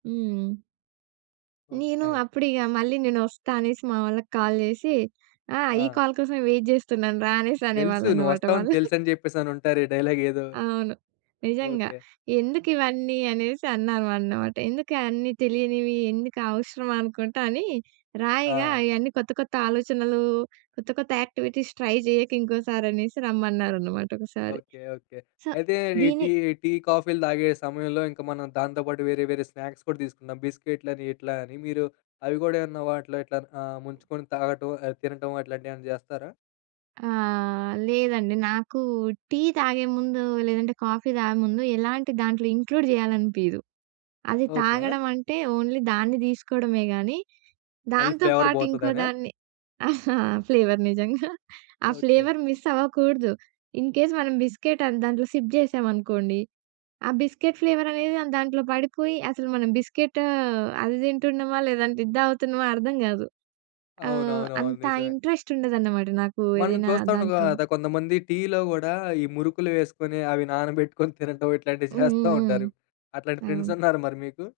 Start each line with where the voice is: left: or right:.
right: హ్మ్. నేను
left: ఓకే.
right: అప్పుడు ఇగ మళ్ళీ నేనొస్తా అనేసి, మా వాళ్ళకి కాల్ చేసి, "ఆ! ఈ
left: ఆ!
right: కాల్ కోసమే వెయిట్ చేస్తున్నాను రా" అనేసి
left: తెలుసు.
right: అనేవాళ్ళనమాట
left: నువ్వొస్తావని
right: వాళ్ళు.
left: తెలుసు అని చెప్పేసి అనుంటారు డైలాగ్ ఏదో.
right: అవును. నిజంగా.
left: ఓకే.
right: ఎందుకు ఇవన్నీ అనేసి అన్నాం అన్నమాట. ఎందుకు అన్నీ తెలియనివి ఎందుకు అవసరం అనుకుంటా అని, రాయగా
left: ఆ!
right: అయ్యన్నీ కొత్త కొత్త ఆలోచనలు, కొత్త కొత్త యాక్టివిటీస్ ట్రై చేయక ఇంకోసారి అనేసి రమ్మన్నారన్నమాట ఒకసారి
left: ఓకే. ఓకే.
right: సో,
left: అయితే ఈ
right: దీన్ని
left: టీ టీ, కాఫీలు తాగే సమయంలో ఇంక మనం దాంతో పాటు వేరే వేరే స్నాక్స్ కూడా తీసుకుందాం బిస్కెట్‌లని ఇట్లా అని మీరు అవి కూడా ఏమన్నా వాటిలో ఇట్లా అ ముంచుకొని తాగటం, ఆహ్, తినటం అట్లాంటియేమన్నా చేస్తారా?
right: ఆ! లేదండి నాకు టీ తాగే ముందు, లేదంటే కాఫీ తాగే ముందు, ఎలాంటి దాంట్లో ఇంక్లూడ్ చేయాలనిపియ్యదు. అది
left: ఓకే.
right: తాగడం అంటే, ఓన్లీ దాన్ని తీసుకోవడమే కానీ,
left: మళ్ళీ
right: దాంతో
left: ఫ్లేవర్
right: పాటు
left: పోతదనా?
right: ఇంకోదాన్ని ఫ్లేవర్ నిజంగా, ఆ
left: ఓకే.
right: ఫ్లేవర్ మిస్ అవ్వకూడదు. ఇన్ కేస్ మనం బిస్కెట్ అది దాంట్లో సిప్ చేసామనుకోండి, ఆ బిస్కెట్ ఫ్లేవర్ అనేది దాంట్లో పడిపోయి, అసలు మనం బిస్కెట్ అది తింటున్నామా, లేదంటే ఇది తాగుతున్నామా అర్థం గాదు. ఆహ్,
left: అవునవునవును
right: అంత
left: నిజమే.
right: ఇంట్రెస్ట్ ఉండదన్నమాట నాకు
left: మనం
right: ఏదైనా
left: చూస్తాండగా
right: దాంట్లోని
left: ద కొంతమంది టీలో కూడా ఈ మురుకులు వేసుకొని, అవి నానబెట్టుకొని తినటం, ఇట్లాంటివి
right: హ్మ్.
left: చేస్తా
right: హ్మ్. హ్మ్.
left: ఉంటారు. అట్లాంటి ఫ్రెండ్స్
right: అవును.
left: ఉన్నారా మరి మీకు?